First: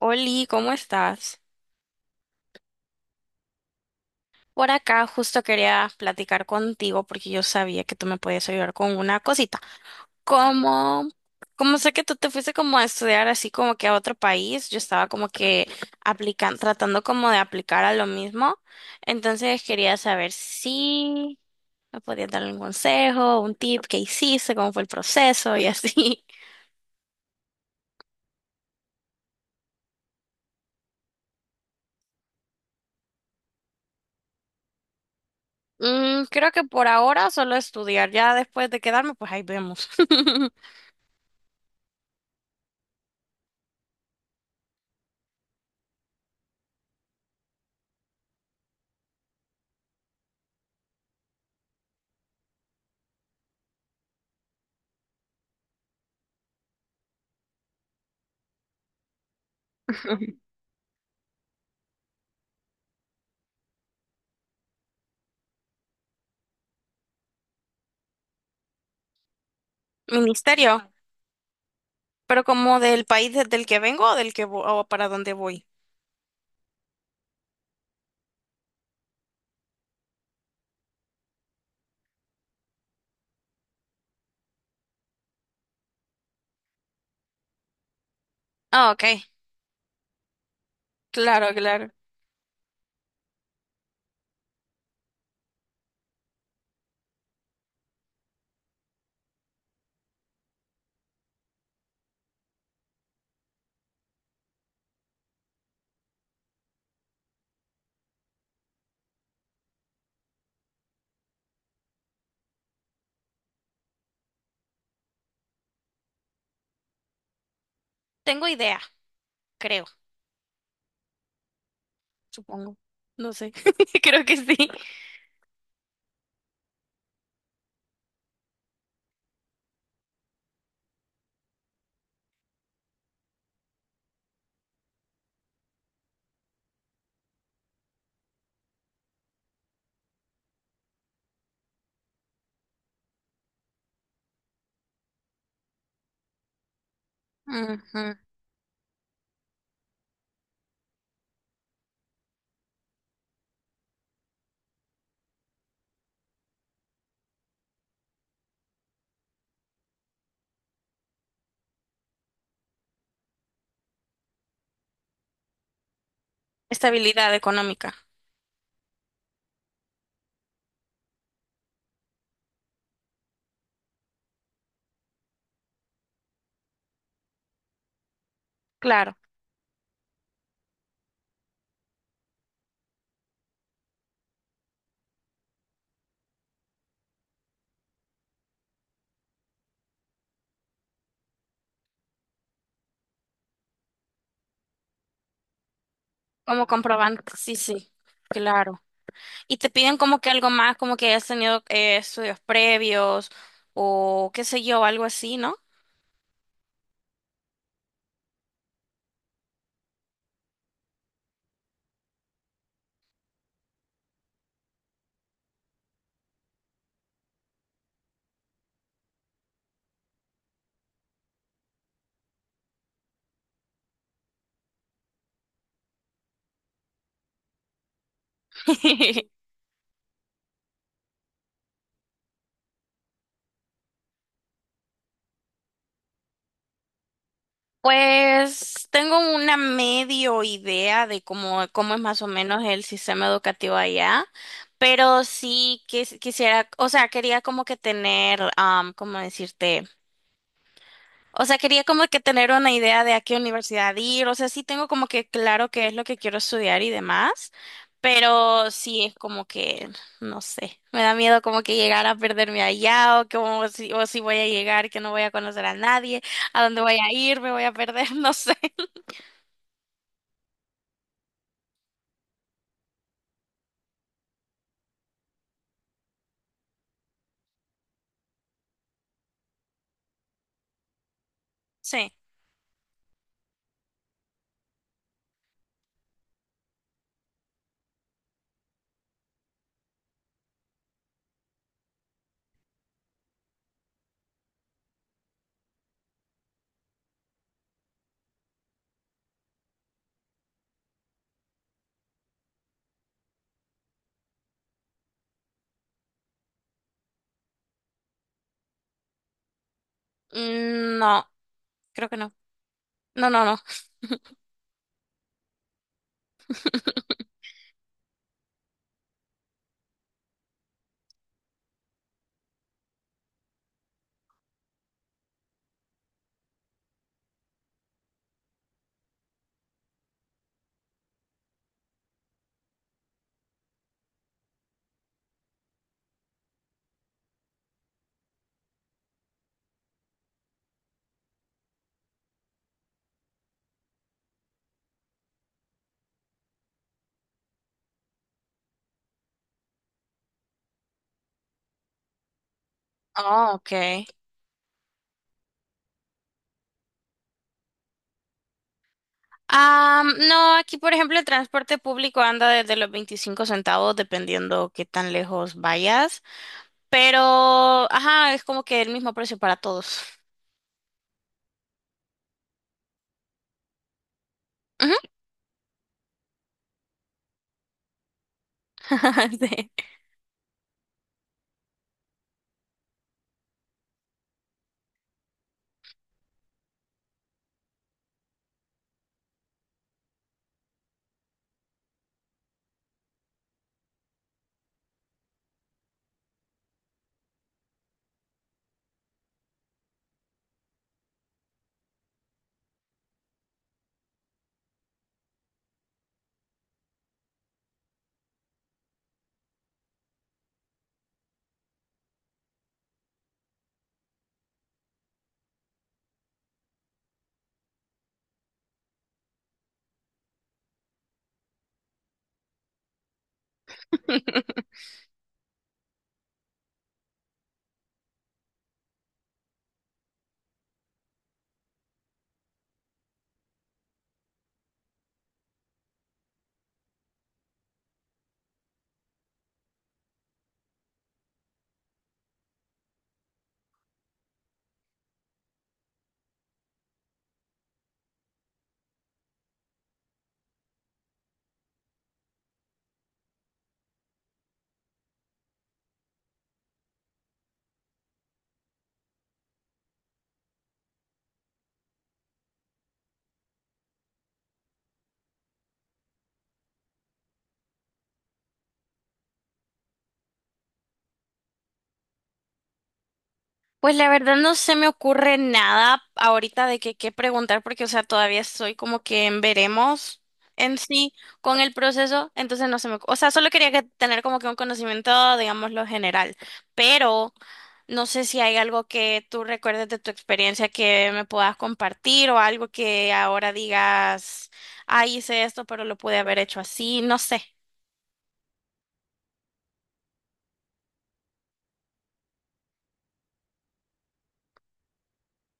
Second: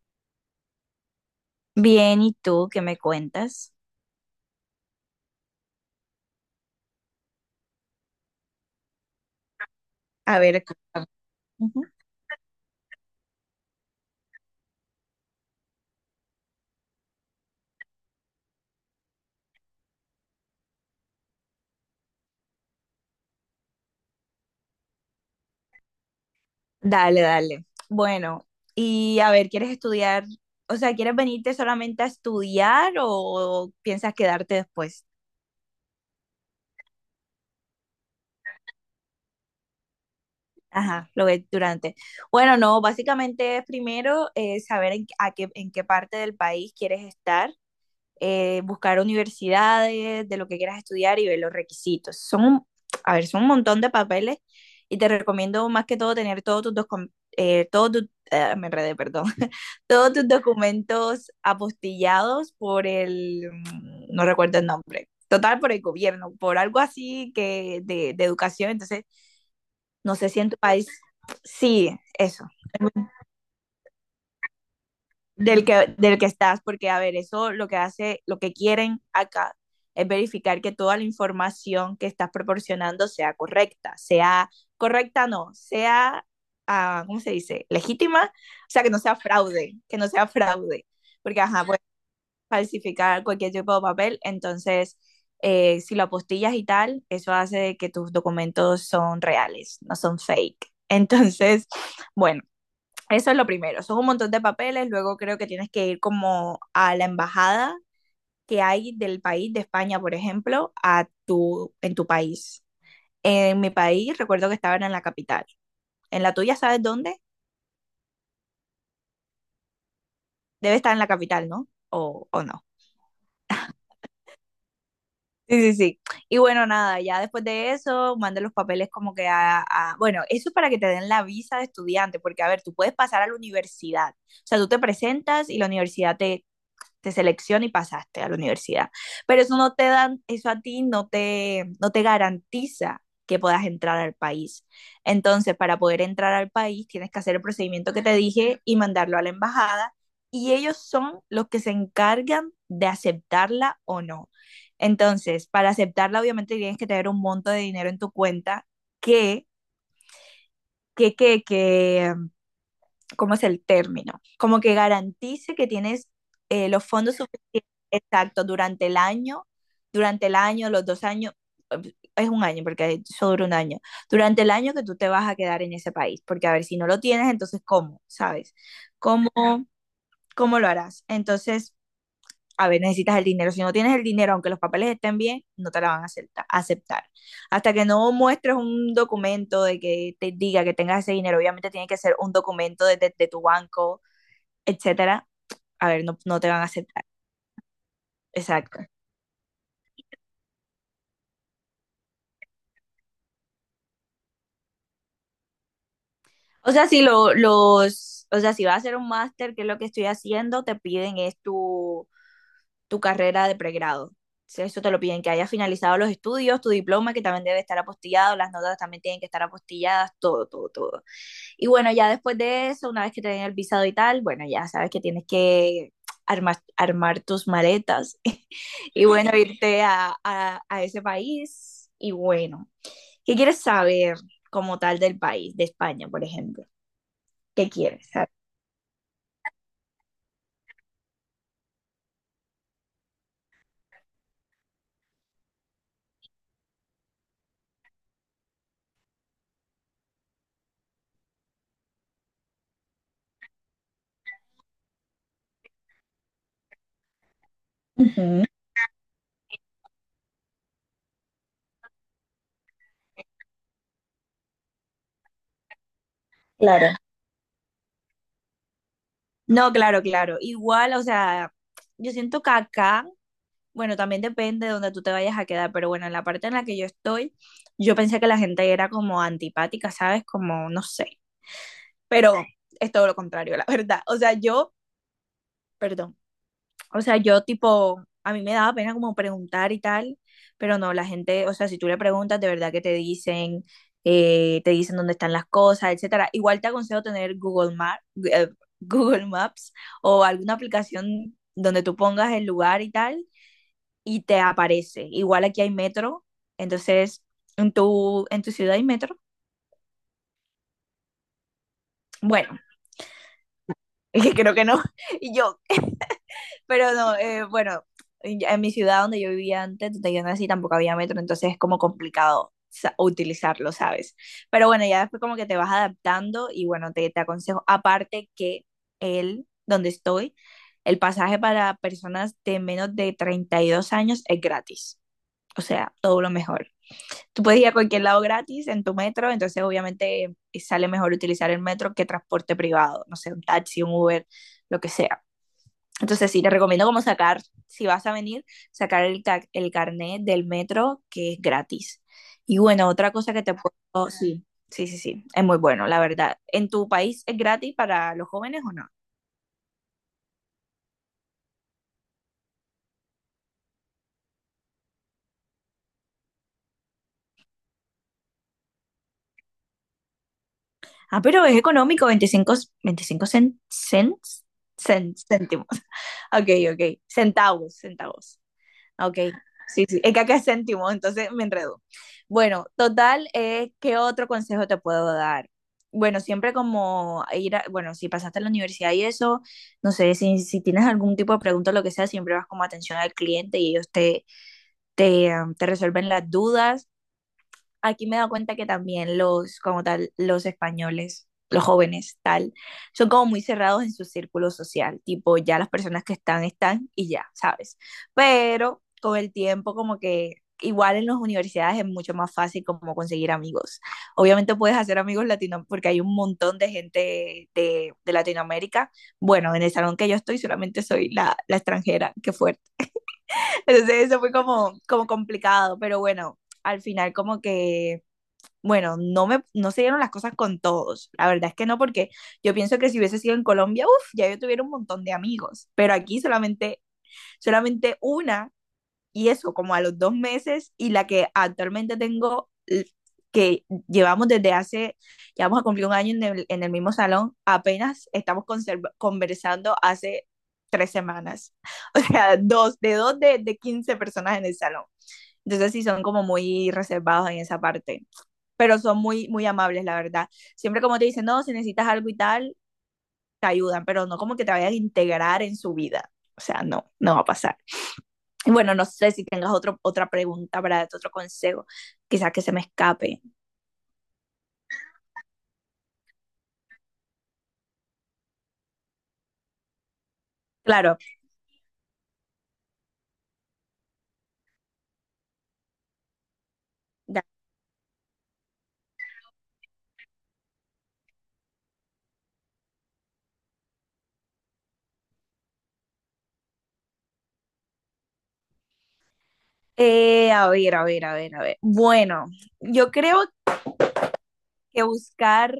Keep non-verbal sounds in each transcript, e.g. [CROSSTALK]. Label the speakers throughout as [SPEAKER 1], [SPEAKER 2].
[SPEAKER 1] Oli, ¿cómo estás?
[SPEAKER 2] Bien, ¿y tú qué me cuentas?
[SPEAKER 1] Por acá justo quería platicar contigo porque yo sabía que tú me podías ayudar con una cosita.
[SPEAKER 2] A ver, cuéntame.
[SPEAKER 1] Como, como
[SPEAKER 2] Ujú.
[SPEAKER 1] sé que tú te fuiste como a estudiar así como que a otro país, yo estaba como que aplicando, tratando como de aplicar a lo mismo. Entonces quería saber si me podías dar un consejo, un tip, qué hiciste, cómo fue el proceso y así. [LAUGHS]
[SPEAKER 2] Dale, dale. Bueno, y a ver, ¿quieres estudiar? O sea, ¿quieres venirte solamente a estudiar o piensas quedarte después?
[SPEAKER 1] Mm, creo que por ahora solo estudiar, ya después de quedarme, pues ahí vemos. [LAUGHS]
[SPEAKER 2] Ajá, lo ves durante. Bueno, no, básicamente es primero, saber en qué parte del país quieres estar. Buscar universidades, de lo que quieras estudiar y ver los requisitos. A ver, son un montón de papeles y te recomiendo más que todo tener todos tus, dos, ah, me enredé, perdón. [LAUGHS] Todos tus documentos apostillados por el, mm, no recuerdo el nombre. Total, por el gobierno, por algo así que de educación. Entonces, no sé si en tu país,
[SPEAKER 1] Ministerio.
[SPEAKER 2] sí,
[SPEAKER 1] Pero
[SPEAKER 2] eso.
[SPEAKER 1] como del país del que vengo o del que o para dónde voy.
[SPEAKER 2] Del que estás, porque a ver, eso lo que hace, lo que quieren acá es verificar que toda la información que estás proporcionando sea correcta, no, sea, ah, ¿cómo se dice? Legítima, o sea,
[SPEAKER 1] Ah,
[SPEAKER 2] que no sea
[SPEAKER 1] ok.
[SPEAKER 2] fraude, que no sea fraude, porque,
[SPEAKER 1] Claro,
[SPEAKER 2] ajá, puedes
[SPEAKER 1] claro.
[SPEAKER 2] falsificar cualquier tipo de papel. Entonces, si lo apostillas y tal, eso hace que tus documentos son reales, no son fake. [LAUGHS] Entonces, bueno. Eso es lo primero, son un montón de papeles. Luego creo que tienes que ir como a la embajada que hay del país, de España, por ejemplo, en tu país. En mi país recuerdo que estaban en la capital. ¿En la tuya sabes dónde?
[SPEAKER 1] Tengo idea, creo,
[SPEAKER 2] Debe estar en la capital, ¿no? O no?
[SPEAKER 1] supongo. No sé. [LAUGHS] Creo que sí.
[SPEAKER 2] Sí, sí, sí. Y bueno, nada, ya después de eso, manda los papeles como que bueno, eso es para que te den la visa de estudiante, porque a ver, tú puedes pasar a la universidad. O sea, tú te presentas y la universidad te selecciona y pasaste a la universidad. Pero eso no te dan, eso a ti no te garantiza que puedas entrar al país. Entonces, para poder entrar al país, tienes que hacer el procedimiento que te
[SPEAKER 1] Ujú.
[SPEAKER 2] dije y mandarlo a la embajada, y ellos son los que se encargan de aceptarla o no. Entonces, para aceptarla, obviamente tienes que tener un monto de dinero en tu cuenta que, que ¿cómo es el término? Como que garantice que tienes, los fondos
[SPEAKER 1] Estabilidad
[SPEAKER 2] suficientes,
[SPEAKER 1] económica.
[SPEAKER 2] exacto, durante el año, los 2 años, es un año, porque eso dura un año, durante el año que tú te vas a quedar en ese país, porque a ver, si no lo tienes, entonces, ¿cómo? ¿Sabes?
[SPEAKER 1] Claro.
[SPEAKER 2] ¿Cómo, cómo lo harás? Entonces, a ver, necesitas el dinero. Si no tienes el dinero, aunque los papeles estén bien, no te la van a aceptar. Hasta que no muestres un documento de que te diga que tengas ese dinero, obviamente tiene que ser un documento de tu banco, etcétera. A ver, no, no te van a
[SPEAKER 1] Como
[SPEAKER 2] aceptar.
[SPEAKER 1] comprobante. Sí, sí. Claro.
[SPEAKER 2] Exacto.
[SPEAKER 1] Y te piden como que algo más, como que hayas tenido estudios previos o qué sé yo, algo así, ¿no?
[SPEAKER 2] O sea, si lo, los, o sea, si vas a hacer un máster, que es lo que estoy haciendo, te piden es tu, tu carrera de pregrado. Si eso te lo piden, que hayas finalizado los estudios, tu diploma, que también debe estar apostillado, las notas también tienen que estar apostilladas, todo, todo, todo. Y bueno, ya después de eso, una vez que te den el visado y tal, bueno, ya sabes que tienes que armar tus maletas [LAUGHS] y
[SPEAKER 1] [LAUGHS]
[SPEAKER 2] bueno, irte a, a ese país. Y bueno, ¿qué quieres saber como tal del país, de España, por ejemplo? ¿Qué quieres saber?
[SPEAKER 1] Pues tengo una medio idea de cómo es más o menos el sistema educativo allá, pero sí quisiera, o sea, quería como que tener, ¿cómo decirte? O sea, quería como que tener una idea de a qué universidad ir, o sea, sí tengo como que claro qué es lo que quiero estudiar y demás,
[SPEAKER 2] Ujú,
[SPEAKER 1] pero sí es como que, no sé, me da miedo como que llegar a perderme allá o como si, o si voy a llegar, que no voy a conocer a nadie, a dónde
[SPEAKER 2] claro.
[SPEAKER 1] voy a ir, me voy a perder, [LAUGHS] no sé.
[SPEAKER 2] No, claro, claro. Igual, o sea, yo siento que acá, bueno, también depende de donde tú te vayas a quedar, pero bueno, en la parte en la que yo estoy, yo pensé que la gente era como antipática, ¿sabes? Como, no sé,
[SPEAKER 1] Sí.
[SPEAKER 2] pero es todo lo contrario, la verdad. O sea, yo, perdón. O sea, yo tipo, a mí me daba pena como preguntar y tal, pero no, la gente, o sea, si tú le preguntas, de verdad que te dicen dónde están las cosas, etcétera. Igual te aconsejo tener Google Maps, [LAUGHS] Google Maps o alguna aplicación donde tú pongas el lugar y tal, y te aparece. Igual aquí hay metro. Entonces, en tu ciudad hay metro?
[SPEAKER 1] Mm, no, creo que no.
[SPEAKER 2] Bueno,
[SPEAKER 1] No, no, no.
[SPEAKER 2] [LAUGHS] es que creo que no. Y yo, pero no,
[SPEAKER 1] [LAUGHS]
[SPEAKER 2] bueno, en mi ciudad donde yo vivía antes, donde yo nací, tampoco había metro, entonces es como complicado utilizarlo, ¿sabes? Pero bueno, ya después como que te vas adaptando y bueno, te aconsejo, aparte que el donde estoy, el pasaje para personas de menos de 32 años es gratis. O sea, todo lo mejor. Tú puedes ir a cualquier lado gratis en tu metro. Entonces obviamente, sale mejor utilizar el metro que transporte privado, no sé, un taxi, un Uber, lo que sea. Entonces sí, te recomiendo como sacar, si vas a venir, el carnet del metro que es gratis. Y bueno, otra cosa que
[SPEAKER 1] Oh,
[SPEAKER 2] te
[SPEAKER 1] ok.
[SPEAKER 2] puedo... Sí, sí, sí, sí, es muy bueno, la verdad. ¿En tu país es gratis para los jóvenes o no?
[SPEAKER 1] No, aquí por ejemplo el transporte público anda desde los 25 centavos dependiendo qué tan lejos vayas, pero ajá, es como que el mismo precio para todos.
[SPEAKER 2] Ah, pero es económico, 25, 25 cents,
[SPEAKER 1] Ujú.
[SPEAKER 2] céntimos. [LAUGHS] Ok, ok, centavos, centavos. Ah, ok,
[SPEAKER 1] [LAUGHS]
[SPEAKER 2] sí, sí, es que acá es céntimo, entonces me enredo. Bueno, total, ¿qué otro consejo te puedo dar? Bueno, siempre como ir a, bueno, si pasaste a la universidad y eso, no sé, si, si tienes algún tipo de pregunta o lo que sea, siempre vas como atención al cliente y ellos te resuelven las dudas. Aquí me he dado cuenta que también los, como tal, los españoles, los jóvenes, tal, son como muy cerrados en su círculo social, tipo, ya las personas que están, están y ya, ¿sabes? Pero con el tiempo, como que, igual en las universidades es mucho más fácil como conseguir amigos. Obviamente puedes hacer amigos latinos porque hay un montón de gente de Latinoamérica. Bueno, en el salón que yo estoy solamente soy la, la extranjera, qué fuerte. [LAUGHS] Entonces eso
[SPEAKER 1] Sí.
[SPEAKER 2] fue como, como complicado, pero bueno, al final como que bueno, no, me, no se dieron las cosas con todos. La verdad es que no, porque yo pienso que si hubiese sido en Colombia, uff, ya yo tuviera un montón de amigos. Pero aquí solamente, solamente una, y eso como a los 2 meses, y la que actualmente tengo, que llevamos desde hace, ya vamos a cumplir un año en el mismo salón, apenas estamos conversando hace 3 semanas. [LAUGHS] O sea, dos de 15 personas en el salón. Entonces sí son como muy reservados en esa parte, pero son muy, muy amables, la verdad. Siempre como te dicen, no, si necesitas algo y tal, te ayudan, pero no como que te vayan a integrar en su vida. O sea, no, no va a pasar. Y bueno, no sé si tengas otro, otra pregunta para otro consejo, quizás que se me escape.
[SPEAKER 1] Pues la verdad no se me ocurre nada ahorita de que qué preguntar porque, o sea, todavía estoy como que en veremos en
[SPEAKER 2] Claro,
[SPEAKER 1] sí con el proceso, entonces no se me, o sea, solo quería que tener como que un conocimiento, digamos, lo general,
[SPEAKER 2] ya.
[SPEAKER 1] pero no sé si hay algo que tú recuerdes de tu experiencia que me puedas compartir o algo que ahora digas, ah, hice esto, pero lo pude haber hecho así, no sé,
[SPEAKER 2] A ver, a ver, a ver, a ver. Bueno, yo creo que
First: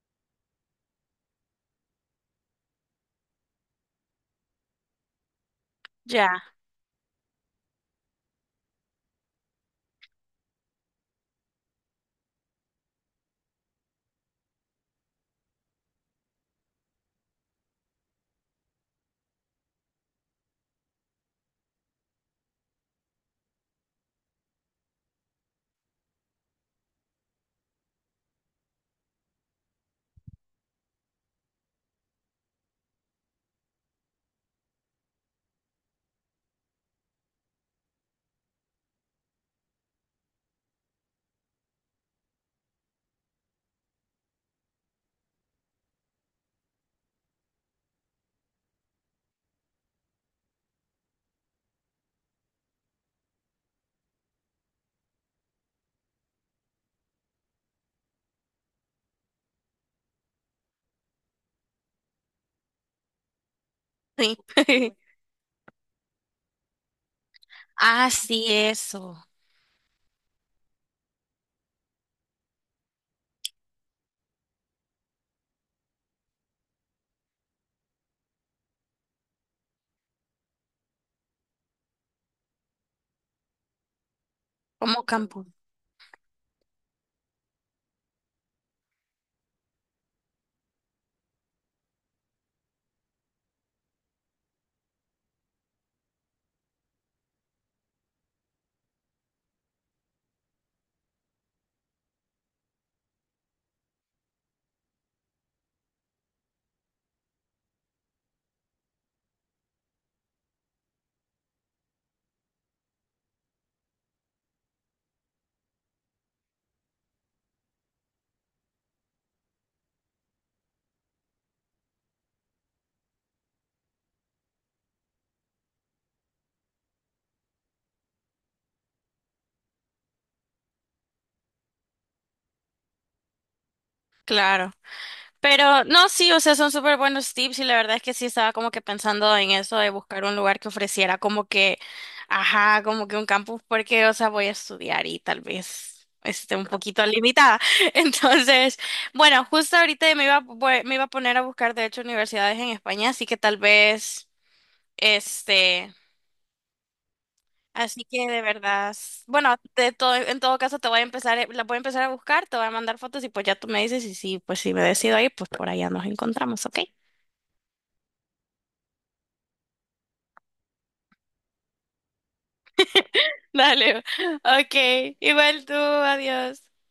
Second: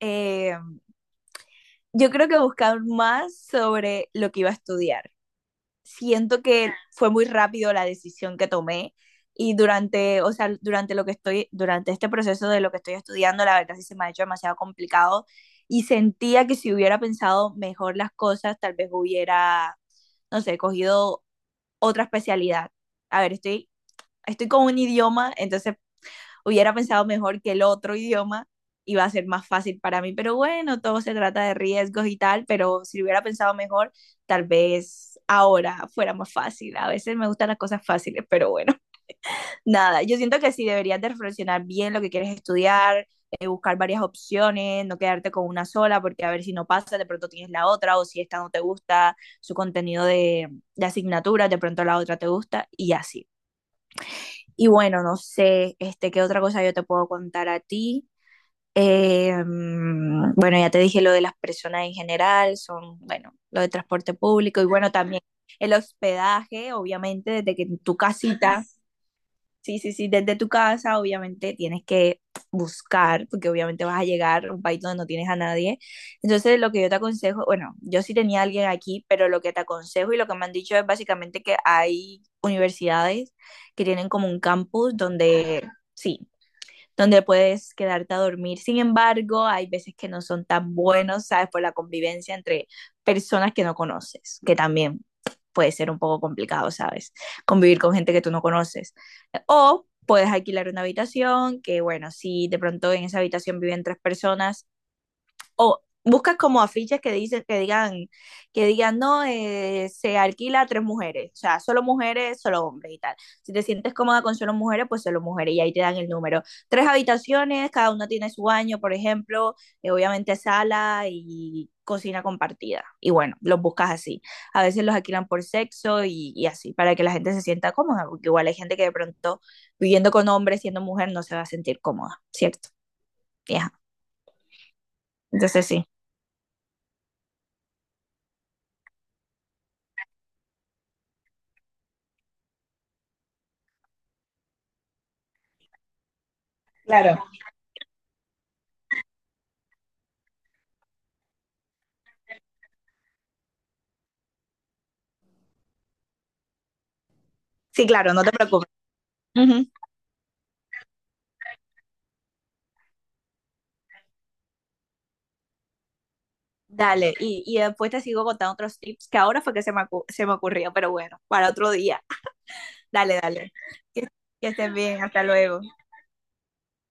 [SPEAKER 2] eh, yo creo que buscar más sobre lo que iba a estudiar.
[SPEAKER 1] ya,
[SPEAKER 2] Siento que fue muy rápido la decisión que tomé y durante, o sea, durante lo que estoy, durante este proceso de lo que estoy estudiando, la verdad sí se me ha hecho demasiado complicado y sentía que si hubiera pensado mejor las cosas, tal vez hubiera, no sé, cogido otra especialidad. A ver, estoy con un idioma, entonces hubiera pensado mejor que el otro idioma iba a ser más fácil para mí, pero bueno, todo se trata de riesgos y tal, pero si lo hubiera pensado mejor, tal vez ahora fuera más fácil. A veces me gustan las cosas fáciles, pero bueno, [LAUGHS] nada, yo siento que sí deberías de reflexionar bien lo que quieres estudiar, buscar varias opciones, no quedarte con una sola, porque a ver si no pasa, de pronto tienes la otra, o si esta no te gusta su contenido de asignatura, de pronto la otra te gusta, y así. Y bueno, no sé, este, qué otra cosa yo te puedo contar a ti. Bueno, ya te dije lo de las personas en general. Son, bueno, lo de transporte
[SPEAKER 1] sí.
[SPEAKER 2] público y bueno,
[SPEAKER 1] [LAUGHS]
[SPEAKER 2] también el hospedaje, obviamente, desde que tu
[SPEAKER 1] Ah, sí,
[SPEAKER 2] casita,
[SPEAKER 1] eso,
[SPEAKER 2] sí, sí, sí, desde tu casa, obviamente tienes que buscar, porque obviamente vas a llegar a un país donde no tienes a nadie. Entonces, lo que yo te aconsejo, bueno, yo sí tenía a alguien aquí, pero lo que te aconsejo y lo que me han dicho es básicamente que hay universidades que tienen como un campus
[SPEAKER 1] como campo,
[SPEAKER 2] donde, sí, donde puedes quedarte a dormir. Sin embargo, hay veces que no son tan buenos, ¿sabes? Por la convivencia entre personas que no conoces, que también puede ser un poco complicado, ¿sabes? Convivir con gente que tú no conoces. O puedes alquilar una habitación, que bueno, si de pronto en esa habitación viven tres personas, o buscas como afiches que dicen, que digan, no, se alquila a tres mujeres, o sea, solo mujeres, solo hombres y tal. Si te sientes cómoda con solo mujeres, pues solo mujeres y ahí te dan el número. Tres habitaciones, cada una tiene su baño, por ejemplo, obviamente sala y cocina compartida. Y bueno, los buscas así. A veces los alquilan por sexo y así, para que la gente se sienta cómoda, porque igual hay gente que de pronto viviendo con hombres, siendo mujer, no se va a sentir cómoda, ¿cierto? Ya,
[SPEAKER 1] claro.
[SPEAKER 2] entonces
[SPEAKER 1] Pero
[SPEAKER 2] sí.
[SPEAKER 1] no, sí, o sea, son súper buenos tips y la verdad es que sí estaba como que pensando en eso de buscar un lugar que ofreciera como que, ajá, como que un campus porque, o sea, voy a estudiar y tal vez esté un poquito
[SPEAKER 2] Claro,
[SPEAKER 1] limitada. [LAUGHS] Entonces, bueno, justo ahorita me iba, me iba a poner a buscar, de hecho, universidades en España, así que tal vez, este,
[SPEAKER 2] sí,
[SPEAKER 1] así
[SPEAKER 2] claro, no
[SPEAKER 1] que
[SPEAKER 2] te
[SPEAKER 1] de
[SPEAKER 2] preocupes.
[SPEAKER 1] verdad, bueno,
[SPEAKER 2] Ujú.
[SPEAKER 1] de todo, en todo caso te voy a empezar, la voy a empezar a buscar, te voy a mandar fotos y pues ya tú me dices y sí, pues si me decido ahí, pues por allá nos encontramos, ¿ok?
[SPEAKER 2] Dale, y después te sigo contando otros tips que ahora fue que se me, se me ocurrió, pero bueno, para otro día. Dale, dale.
[SPEAKER 1] [LAUGHS] Dale,
[SPEAKER 2] Que, que estés
[SPEAKER 1] ok,
[SPEAKER 2] bien, hasta luego.
[SPEAKER 1] igual tú, adiós.